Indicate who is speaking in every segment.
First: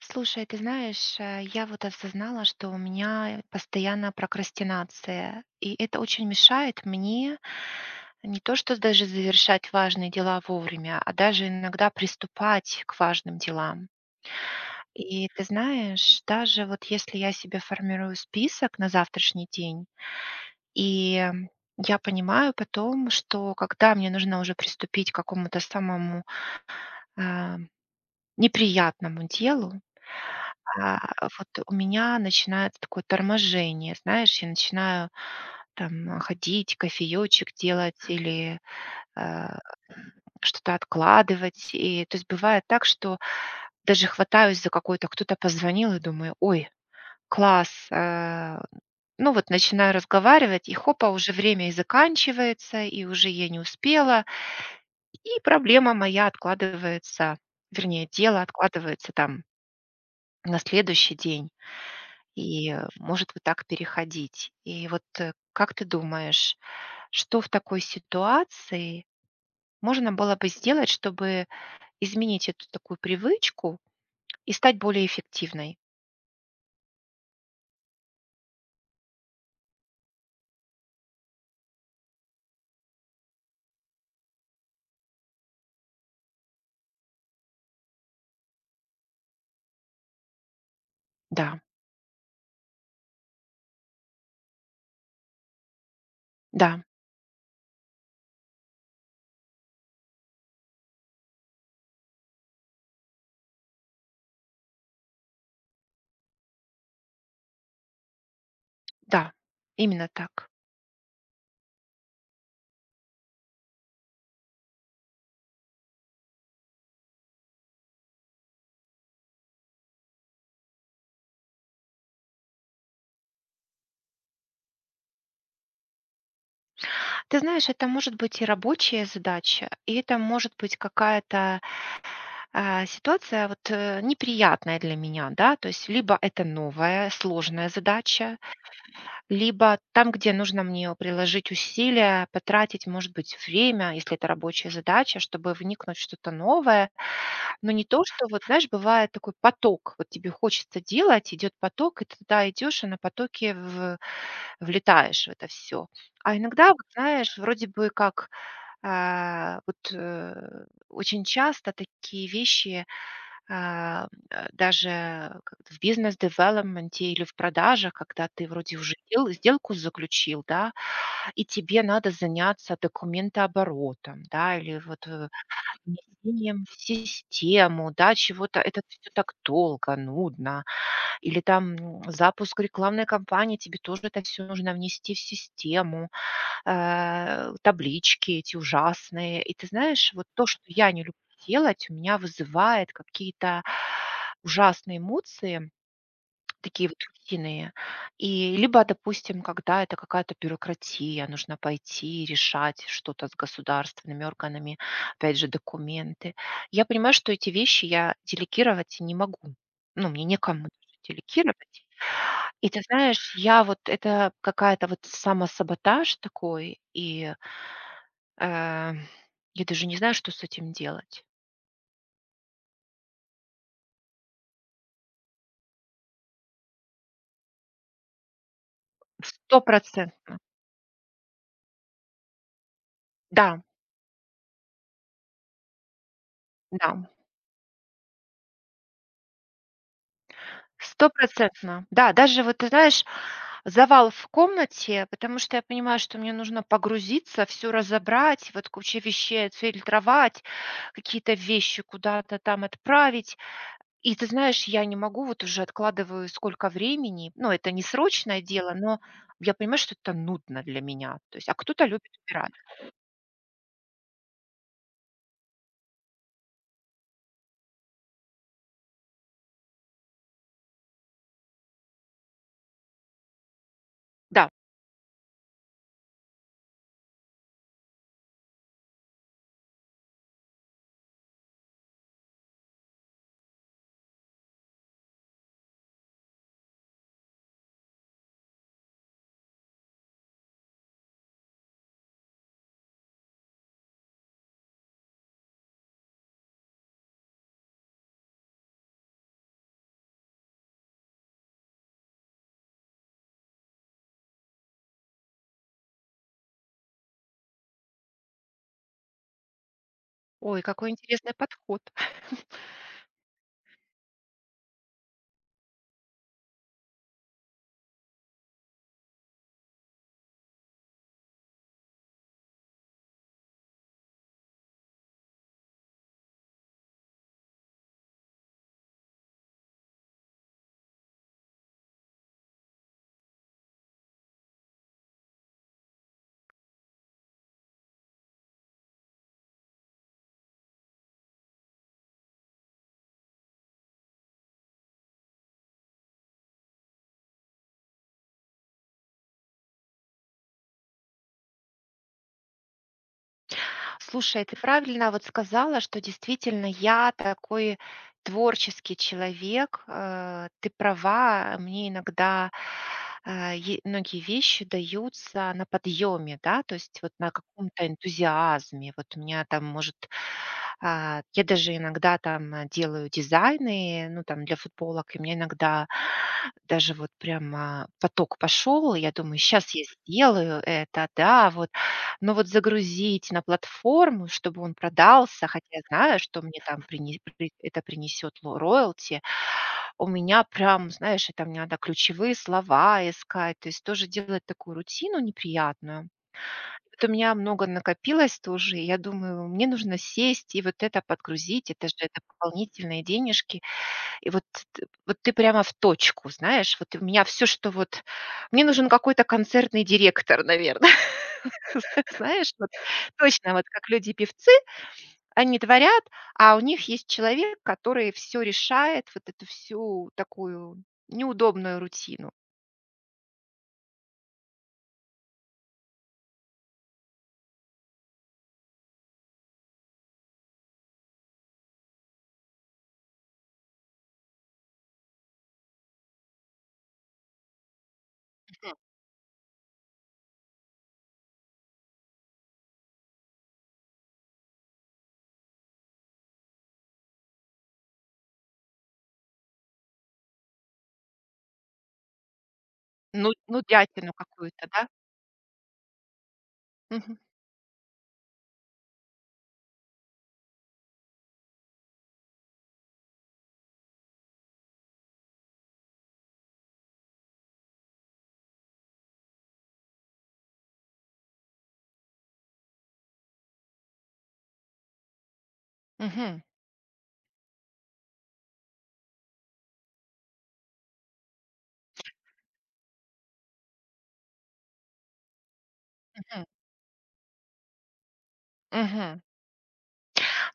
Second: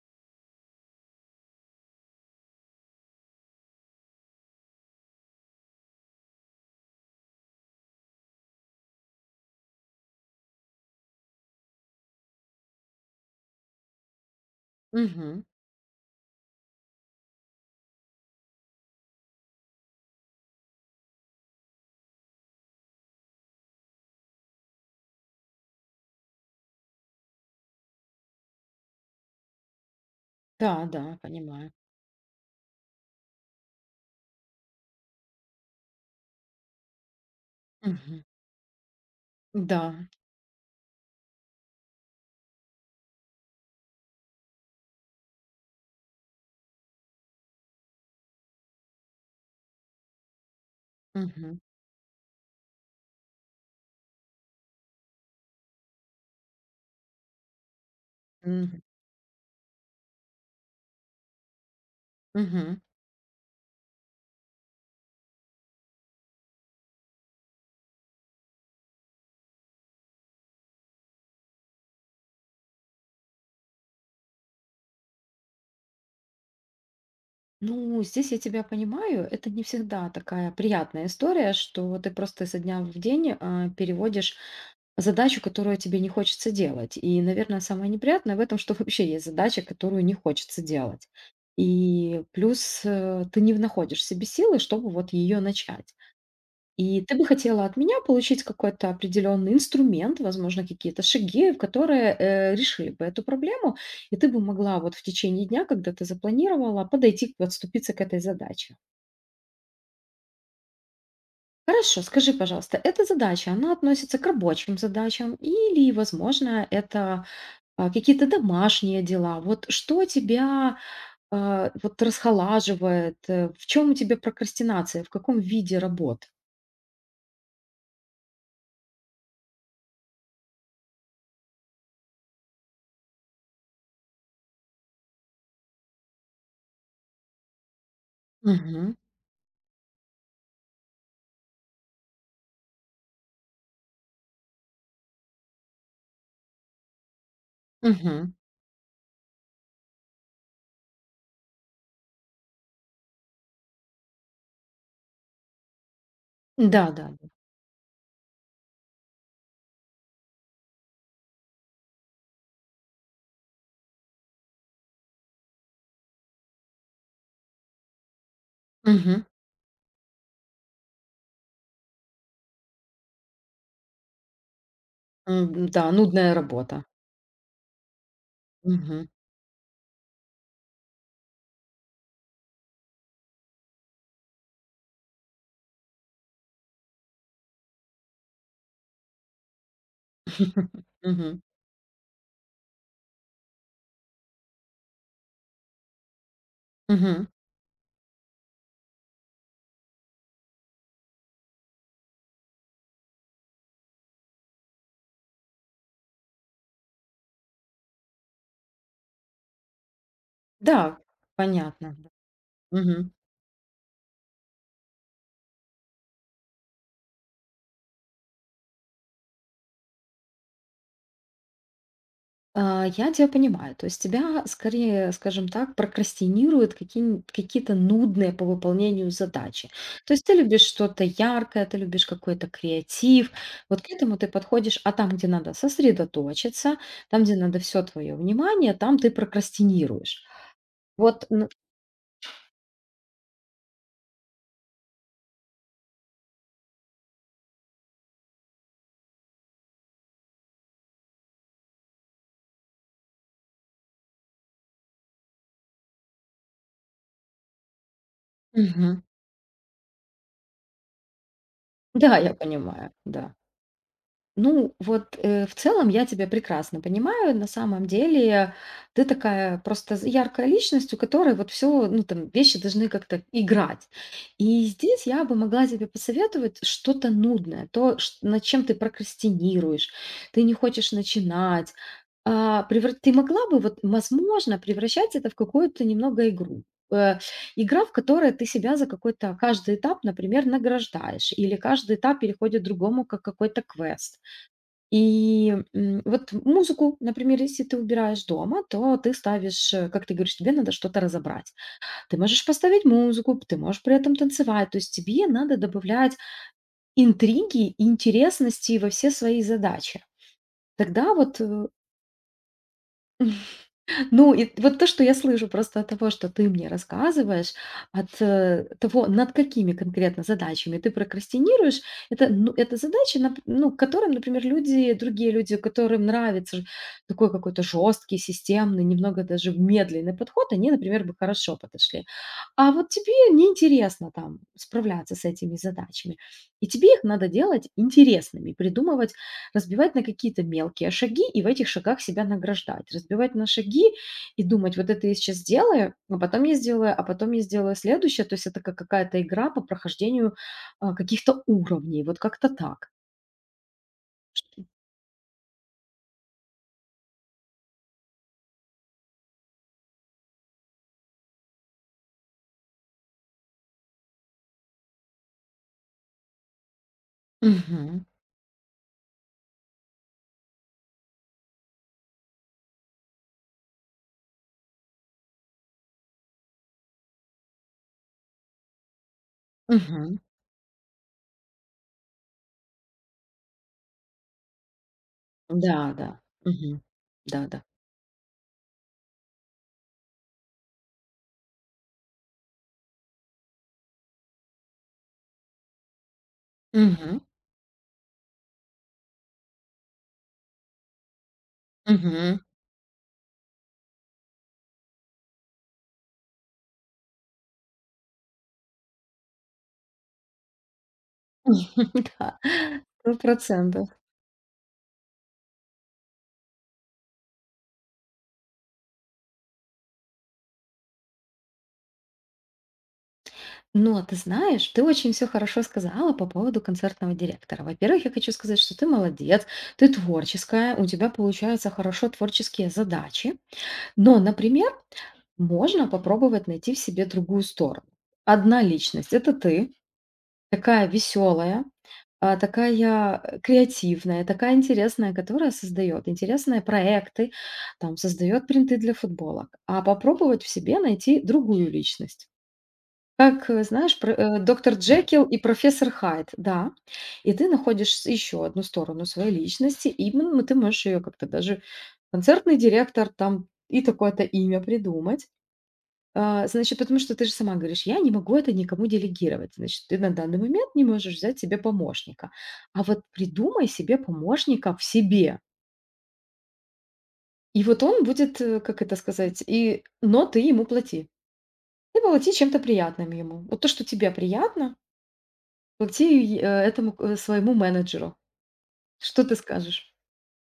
Speaker 1: Слушай, ты знаешь, а, я вот осознала, что у меня постоянно прокрастинация, и это очень мешает мне не то что даже завершать важные дела вовремя, а даже иногда приступать к важным делам. И
Speaker 2: Мгм.
Speaker 1: ты знаешь, даже вот если я себе формирую список на завтрашний день, и я понимаю потом, что когда мне нужно уже приступить к какому-то самому, эм, неприятному делу, а,
Speaker 2: Да-да,
Speaker 1: вот
Speaker 2: понимаю.
Speaker 1: у меня начинается такое торможение. Знаешь, я начинаю там, ходить, кофеёчек делать
Speaker 2: Мгм.
Speaker 1: или, э,
Speaker 2: М-да.
Speaker 1: что-то откладывать. И, то есть бывает так, что даже хватаюсь за какое-то, кто-то позвонил, я думаю: "Ой, класс!" Э, ну, вот начинаю разговаривать, и хопа, уже
Speaker 2: Мгм.
Speaker 1: время и заканчивается, и уже я не успела и проблема моя откладывается. Вернее, дело
Speaker 2: М.
Speaker 1: откладывается, там на следующий день, и,
Speaker 2: Мгм.
Speaker 1: может вот так переходить. И вот, э, как ты думаешь, что в такой ситуации можно было бы сделать, чтобы изменить эту такую привычку и стать более эффективной?
Speaker 2: Ну здесь я тебя понимаю. Это не всегда такая приятная история, что вот ты просто со дня в день, э, переводишь задачу, которую тебе не хочется делать. И, наверно, самое неприятное в этом, что вообще есть задача, которую не хочется делать.
Speaker 1: Да.
Speaker 2: И плюс, э, ты не в находишь в себе силы, чтобы вот её начать.
Speaker 1: Да.
Speaker 2: И ты бы хотела от меня получить какой-то определенный инструмент, возможно, какие-то шаги, которые, э, решили бы эту проблему, и ты бы могла вот в течение дня, когда ты запланировала, подойти, подступиться к этой задаче.
Speaker 1: Да, именно так.
Speaker 2: Хорошо, скажи, пожалуйста, эта задача, она относится к рабочим задачам или, возможно, это, а, какие-то домашние дела? Вот что тебя, а, вот расхолаживает, э? В чем у тебя прокрастинация, в каком виде работ?
Speaker 1: Ты знаешь, это может быть и рабочая задача, и это может быть какая-то, а, ситуация, вот, э, неприятная для меня, да. То есть либо это новая сложная задача,
Speaker 2: Мгм.
Speaker 1: либо там, где нужно мне у приложить усилия, потратить, может быть, время, если это рабочая задача, чтобы вникнуть в что-то новое, но не то что,
Speaker 2: Мгм.
Speaker 1: вот знаешь, бывает такой поток, вот тебе хочется делать, идет поток, и ты туда идешь и на потоке в в влетаешь в это всё. А иногда, вот
Speaker 2: Н-да, да.
Speaker 1: знаешь, вроде бы как, а, вот, э, очень часто такие вещи, а, м, а, даже как в бизнес-девелопменте или в продажах, когда ты вроде и уже
Speaker 2: Мгм.
Speaker 1: дел сделку заключил, да, и тебе надо заняться документооборотом, да, или вот в
Speaker 2: Н-да, нудная
Speaker 1: внесением в
Speaker 2: работа.
Speaker 1: систему, да, чего-то. Это
Speaker 2: Мгм.
Speaker 1: всё так долго, нудно. Или, там, м, запуск рекламной кампании, тебе тоже это всё нужно внести в систему. Э, таблички эти ужасные. И ты знаешь, вот то, что я не люблю
Speaker 2: Мгм.
Speaker 1: делать, у меня вызывает какие-то ужасные эмоции, такие вот
Speaker 2: Мгм.
Speaker 1: сильные. И либо, допустим, когда это какая-то бюрократия, нужно пойти и решать что-то с государственными органами, опять же документы. Я понимаю, что эти вещи я делегировать не могу, ну, мне некому
Speaker 2: Да,
Speaker 1: делегировать.
Speaker 2: понятно.
Speaker 1: И ты
Speaker 2: Мгм.
Speaker 1: знаешь, я вот это какая-то, вот самосаботаж такой, и э, я даже не знаю, что с этим делать.
Speaker 2: А, я тя понимаю. То есть тебя скорее, скажем так, прокрастинируют каки н какие-то нудные по выполнению задачи. То есть ты
Speaker 1: Стопроцентно!
Speaker 2: любишь что-то яркое, ты любишь какой-то креатив,
Speaker 1: Да.
Speaker 2: вот к этому ты подходишь. А там, где надо сосредоточиться,
Speaker 1: Да, м.
Speaker 2: там, где надо всё твое внимание, там ты прокрастинируешь. Вот н
Speaker 1: Стопроцентно, да. Даже вот ты знаешь, завал в комнате, потому что я понимаю, что мне нужно погрузиться, всё разобрать, вот куча вещей, отфильтровать, какие-то вещи куда-то там отправить. И ты знаешь, я не могу, вот уже откладываю сколько времени, ну, это не срочное дело, но
Speaker 2: Мгм.
Speaker 1: я понимаю, что это нудно для меня. То есть, а кто-то любит
Speaker 2: Да, я
Speaker 1: убирать.
Speaker 2: понимаю, да. Ну, вот, э, в целом я тебя прекрасно понимаю. На самом деле ты такая просто з яркая личность, у которой вот всё, ну, там, вещи должны как-то играть.
Speaker 1: Да.
Speaker 2: И здесь я бы могла тебе посоветовать что-то нудное, то, ш над чем ты прокрастинируешь, ты не хочешь начинать. А, превра ты могла бы, вот, возможно, превращать это в какую-то немного игру. Э, игра, в которой ты себя за какой-то каждый этап, например, награждаешь, или каждый этап переходит другому как какой-то квест. И, м, вот музыку, например, если ты убираешь дома, то ты ставишь, э, как ты говоришь, тебе надо что-то разобрать. Ты можешь поставить музыку, п ты можешь при этом танцевать. То есть тебе надо добавлять интриги и интересности во все свои задачи.
Speaker 1: Ой, какой
Speaker 2: Тогда
Speaker 1: интересный
Speaker 2: вот э
Speaker 1: подход.
Speaker 2: Ну, и вот то, что я слышу просто от того, что ты мне рассказываешь, от, э, того, над какими конкретно задачами ты прокрастинируешь, это, ну, это задачи, нап ну, которым, например, люди, другие люди, которым нравится ж такой какой-то жесткий, системный, немного даже медленный подход, они, например, бы хорошо подошли. А вот тебе неинтересно там справляться с этими задачами, и тебе их надо делать интересными, придумывать, разбивать на какие-то мелкие шаги и в этих шагах себя награждать, разбивать на шаги и думать: вот это я сейчас сделаю, но потом я сделаю, а потом я сделаю следующее. То есть это как какая-то игра по прохождению, а, каких-то уровней. Вот как-то так.
Speaker 1: Слушай, ты
Speaker 2: Что?
Speaker 1: правильно вот сказала, что действительно я такой творческий человек. Э, ты права. Мне иногда, а, е многие вещи даются на подъеме, да? То есть вот на каком-то
Speaker 2: Мгм.
Speaker 1: энтузиазме. Вот у меня там, может, а, я даже иногда там, э, делаю дизайны, ну, там для футболок, и у меня иногда даже вот прямо поток пошел. И я думаю, щас я
Speaker 2: Мгм.
Speaker 1: сделаю это, да, вот. Но вот загрузить на платформу, чтобы он продался, хотя я
Speaker 2: Да,
Speaker 1: знаю,
Speaker 2: да.
Speaker 1: что мне
Speaker 2: Мгм.
Speaker 1: там принес
Speaker 2: Да,
Speaker 1: пр
Speaker 2: да.
Speaker 1: это принесет ло роялти. У меня прям, знаешь, это мне надо ключевые слова искать. То есть тоже делать такую рутину неприятную. От у
Speaker 2: Мгм.
Speaker 1: меня много накопилось тоже. И я думаю, мне нужно сесть и вот это подгрузить. Это же, это
Speaker 2: Мгм.
Speaker 1: дополнительные денежки. И вот, т т вот ты прямо в точку, знаешь, вот у меня всё, что вот мне нужен какой-то концертный директор, наверно.
Speaker 2: Да,
Speaker 1: Знаешь, вот
Speaker 2: сто
Speaker 1: точно, вот
Speaker 2: процентов.
Speaker 1: как люди певцы, они творят, а у них есть человек, который всё решает, вот эту всю такую неудобную рутину.
Speaker 2: Но ты знаешь, ты очень всё хорошо сказала по поводу концертного директора. Во-первых, я хочу сказать, что ты молодец, ты творческая, у тебя получаются хорошо творческие задачи. Но, например, можно попробовать найти в себе другую сторону. Одна
Speaker 1: Мгм.
Speaker 2: личность- это ты, такая веселая, а, такая, а, креативная, такая интересная, которая создает интересные проекты там, создает принты для футболок. А попробовать в себе найти другую личность,
Speaker 1: Нуд
Speaker 2: как, э, знаешь, про,
Speaker 1: нудятину
Speaker 2: э,
Speaker 1: какую-то,
Speaker 2: доктор
Speaker 1: да?
Speaker 2: Джекил и профессор Хайд. Да.
Speaker 1: Мгм.
Speaker 2: И ты находишь с еще одну сторону своей личности, именно ты можешь ее как-то даже концертный директор там, и такое-то имя придумать, а. Значит, потому что ты же сама говоришь: "Я не могу это никому делегировать". Значит, ты на данный момент не можешь взять себе помощника, а вот придумай себе помощника в себе.
Speaker 1: Мгм.
Speaker 2: И вот он будет, э, как это сказать, и, но ты ему плати, ты плати чем-то приятным ему. Вот то, что тебе приятно плати й
Speaker 1: Мгм.
Speaker 2: этому, э, своему менеджеру.
Speaker 1: Мгм.
Speaker 2: Что ты скажешь?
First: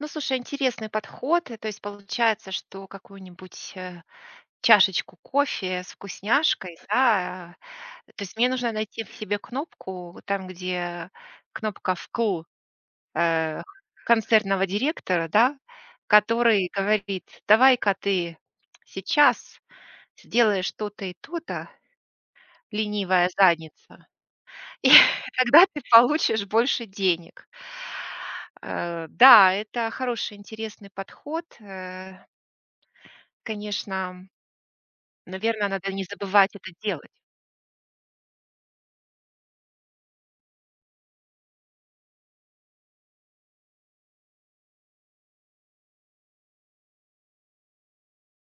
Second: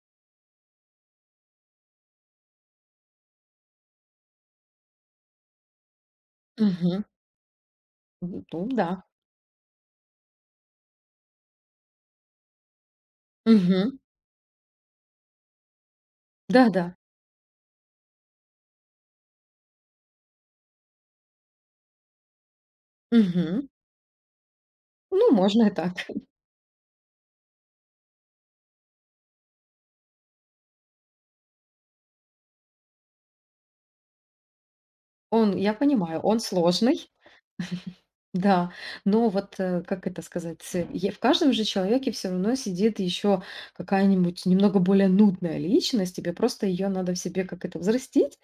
Speaker 1: Ну слушай, интересный подход. Э, то есть получается, что какую-нибудь, э, чашечку кофе с вкусняшкой,
Speaker 2: Мгм.
Speaker 1: да? То есть
Speaker 2: М,
Speaker 1: мне
Speaker 2: ну
Speaker 1: нужно найти
Speaker 2: да.
Speaker 1: в себе кнопку, вот там, где кнопка "вкл", э,
Speaker 2: Мгм.
Speaker 1: концертного директора, да,
Speaker 2: Да,
Speaker 1: который
Speaker 2: да.
Speaker 1: говорит: "Давай-ка ты сейчас сделаешь то-то и то-то, ленивая
Speaker 2: Мгм.
Speaker 1: задница, и
Speaker 2: Ну можно
Speaker 1: тогда
Speaker 2: и
Speaker 1: ты
Speaker 2: так.
Speaker 1: получишь больше денег". Э, да, это хороший, интересный подход. Э Конечно, м,
Speaker 2: Он,
Speaker 1: наверно,
Speaker 2: я
Speaker 1: надо не
Speaker 2: понимаю, он
Speaker 1: забывать это
Speaker 2: сложный,
Speaker 1: делать.
Speaker 2: да. Но вот, э, как это сказать? Ц Е в каждом же человеке всё равно сидит еще какая-нибудь немного более нудная личность. Тебе просто ее надо в себе, как это, взрастить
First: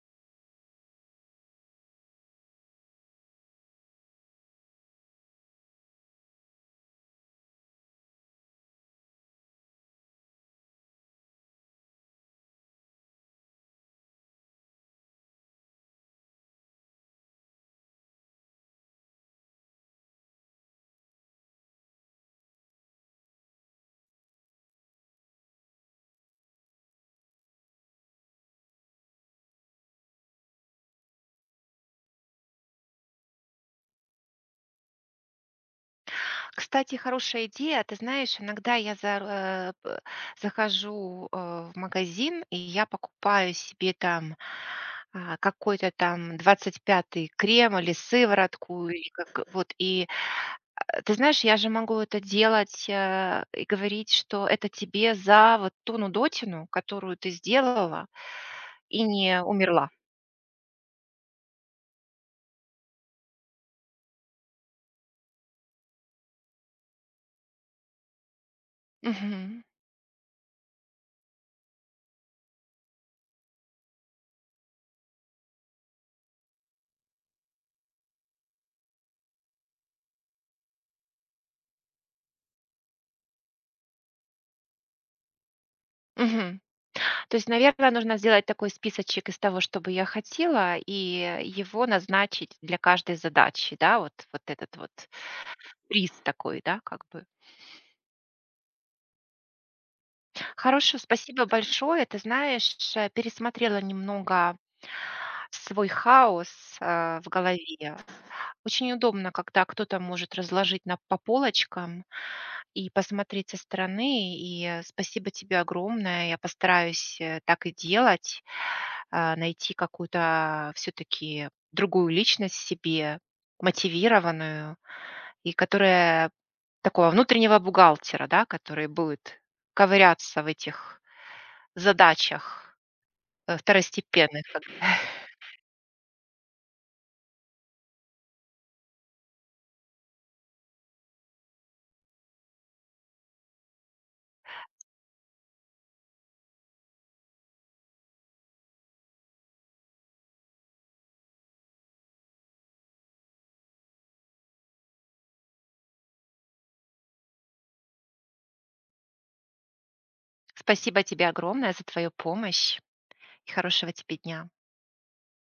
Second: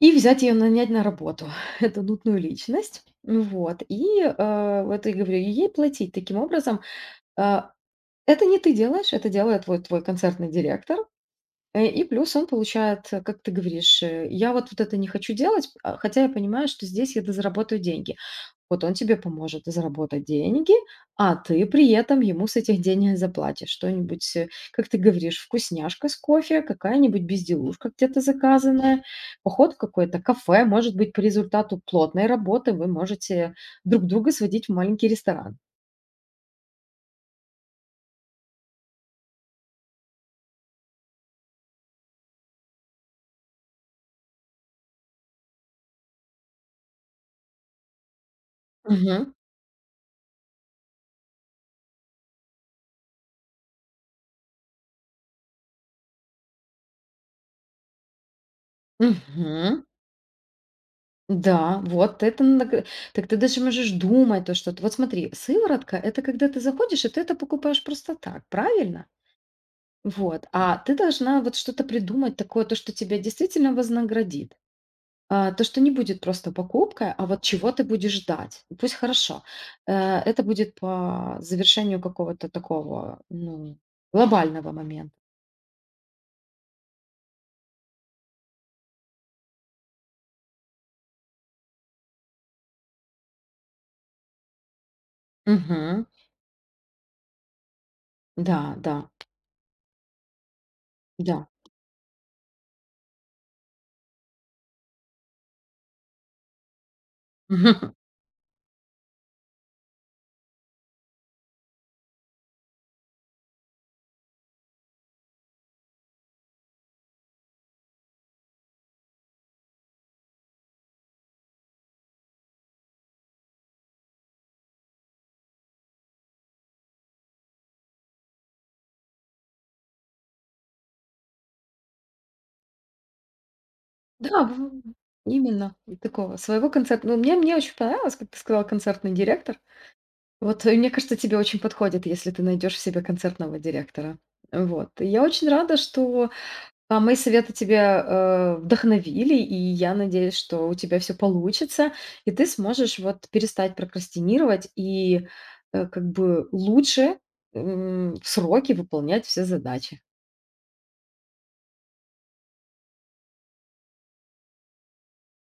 Speaker 2: и взять ее нанять на работу, эту нудную личность. М, вот. И, э, вот и говорю, и ей платить таким образом. А, это не ты делаешь, это делает вот твой концертный директор. Э, и плюс он получает, как ты говоришь, э, я вот, вот это не хочу делать, а хотя я понимаю, что здесь я дозаработаю деньги. Вот он тебе поможет заработать деньги, а ты при этом ему с этих денег заплатишь что-нибудь, э, как ты говоришь: вкусняшка с кофе, какая-нибудь безделушка, где-то заказанная, поход в какое-то кафе. Может быть, по результату плотной работы вы можете друг друга сводить в маленький ресторан.
Speaker 1: Кстати, хорошая идея. Ты знаешь, иногда я за, р э, пэ захожу, э, в магазин, и я покупаю себе там, а, какой-то там 25 крем или сыворотку, или
Speaker 2: Мгм.
Speaker 1: как вот и, а, ты знаешь, я же могу это делать, а, и говорить, что это тебе за вот ту нудотину, которую ты сделала и не
Speaker 2: Мгм.
Speaker 1: умерла.
Speaker 2: Н-да. Вот это на га так ты даже можешь думать то, что ты вот смотри, сыворотка- это когда ты заходишь и ты это покупаешь просто так. Правильно?
Speaker 1: Мгм.
Speaker 2: Вот. А ты должна вот что-то придумать такое, то, что тебя действительно вознаградит, а, то, что не будет просто покупкой, а вот чего ты будешь ждать. Пусть, хорошо, э это будет по завершению какого-то такого, ну, глобального момента.
Speaker 1: Мгм. То есть, наверно, нужно сделать такой списочек из того, что бы я хотела, и его назначить для каждой задачи, да? Вот вот этот вот
Speaker 2: Мгм.
Speaker 1: приз такой, да, как бы?
Speaker 2: Да, да.
Speaker 1: Хорошо.
Speaker 2: Да.
Speaker 1: Спасибо большое! Ты знаешь, ш пересмотрела немного свой хаос, а, в голове. Очень удобно, когда кто-то может разложить на по полочкам и посмотреть со стороны. И спасибо тебе огромное. Я постараюсь, э, так и делать. А, найти какую-то всё-таки другую личность в себе, мотивированную, и которая такого внутреннего бухгалтера, да, который будет ковыряться в этих задачах, а, второстепенных
Speaker 2: Да, в
Speaker 1: как
Speaker 2: в именно, и такого своего концертно Но мне мне очень понравилось, как ты сказала: концертный директор. Вот, э, мне кажется, тебе очень подходит, если ты найдешь в себе концертного директора. Э, вот. И я очень рада, что, а, мои советы тебя, а, вдохновили, и я надеюсь, что у тебя всё получится и ты сможешь вот перестать прокрастинировать и, а, как бы лучше, м, в сроки выполнять все задачи.
Speaker 1: Спасибо тебе огромное за твою помощь. И хорошего тебе дня.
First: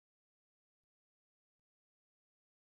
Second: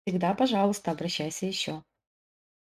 Speaker 2: Всегда, пожалуйста, обращайся еще.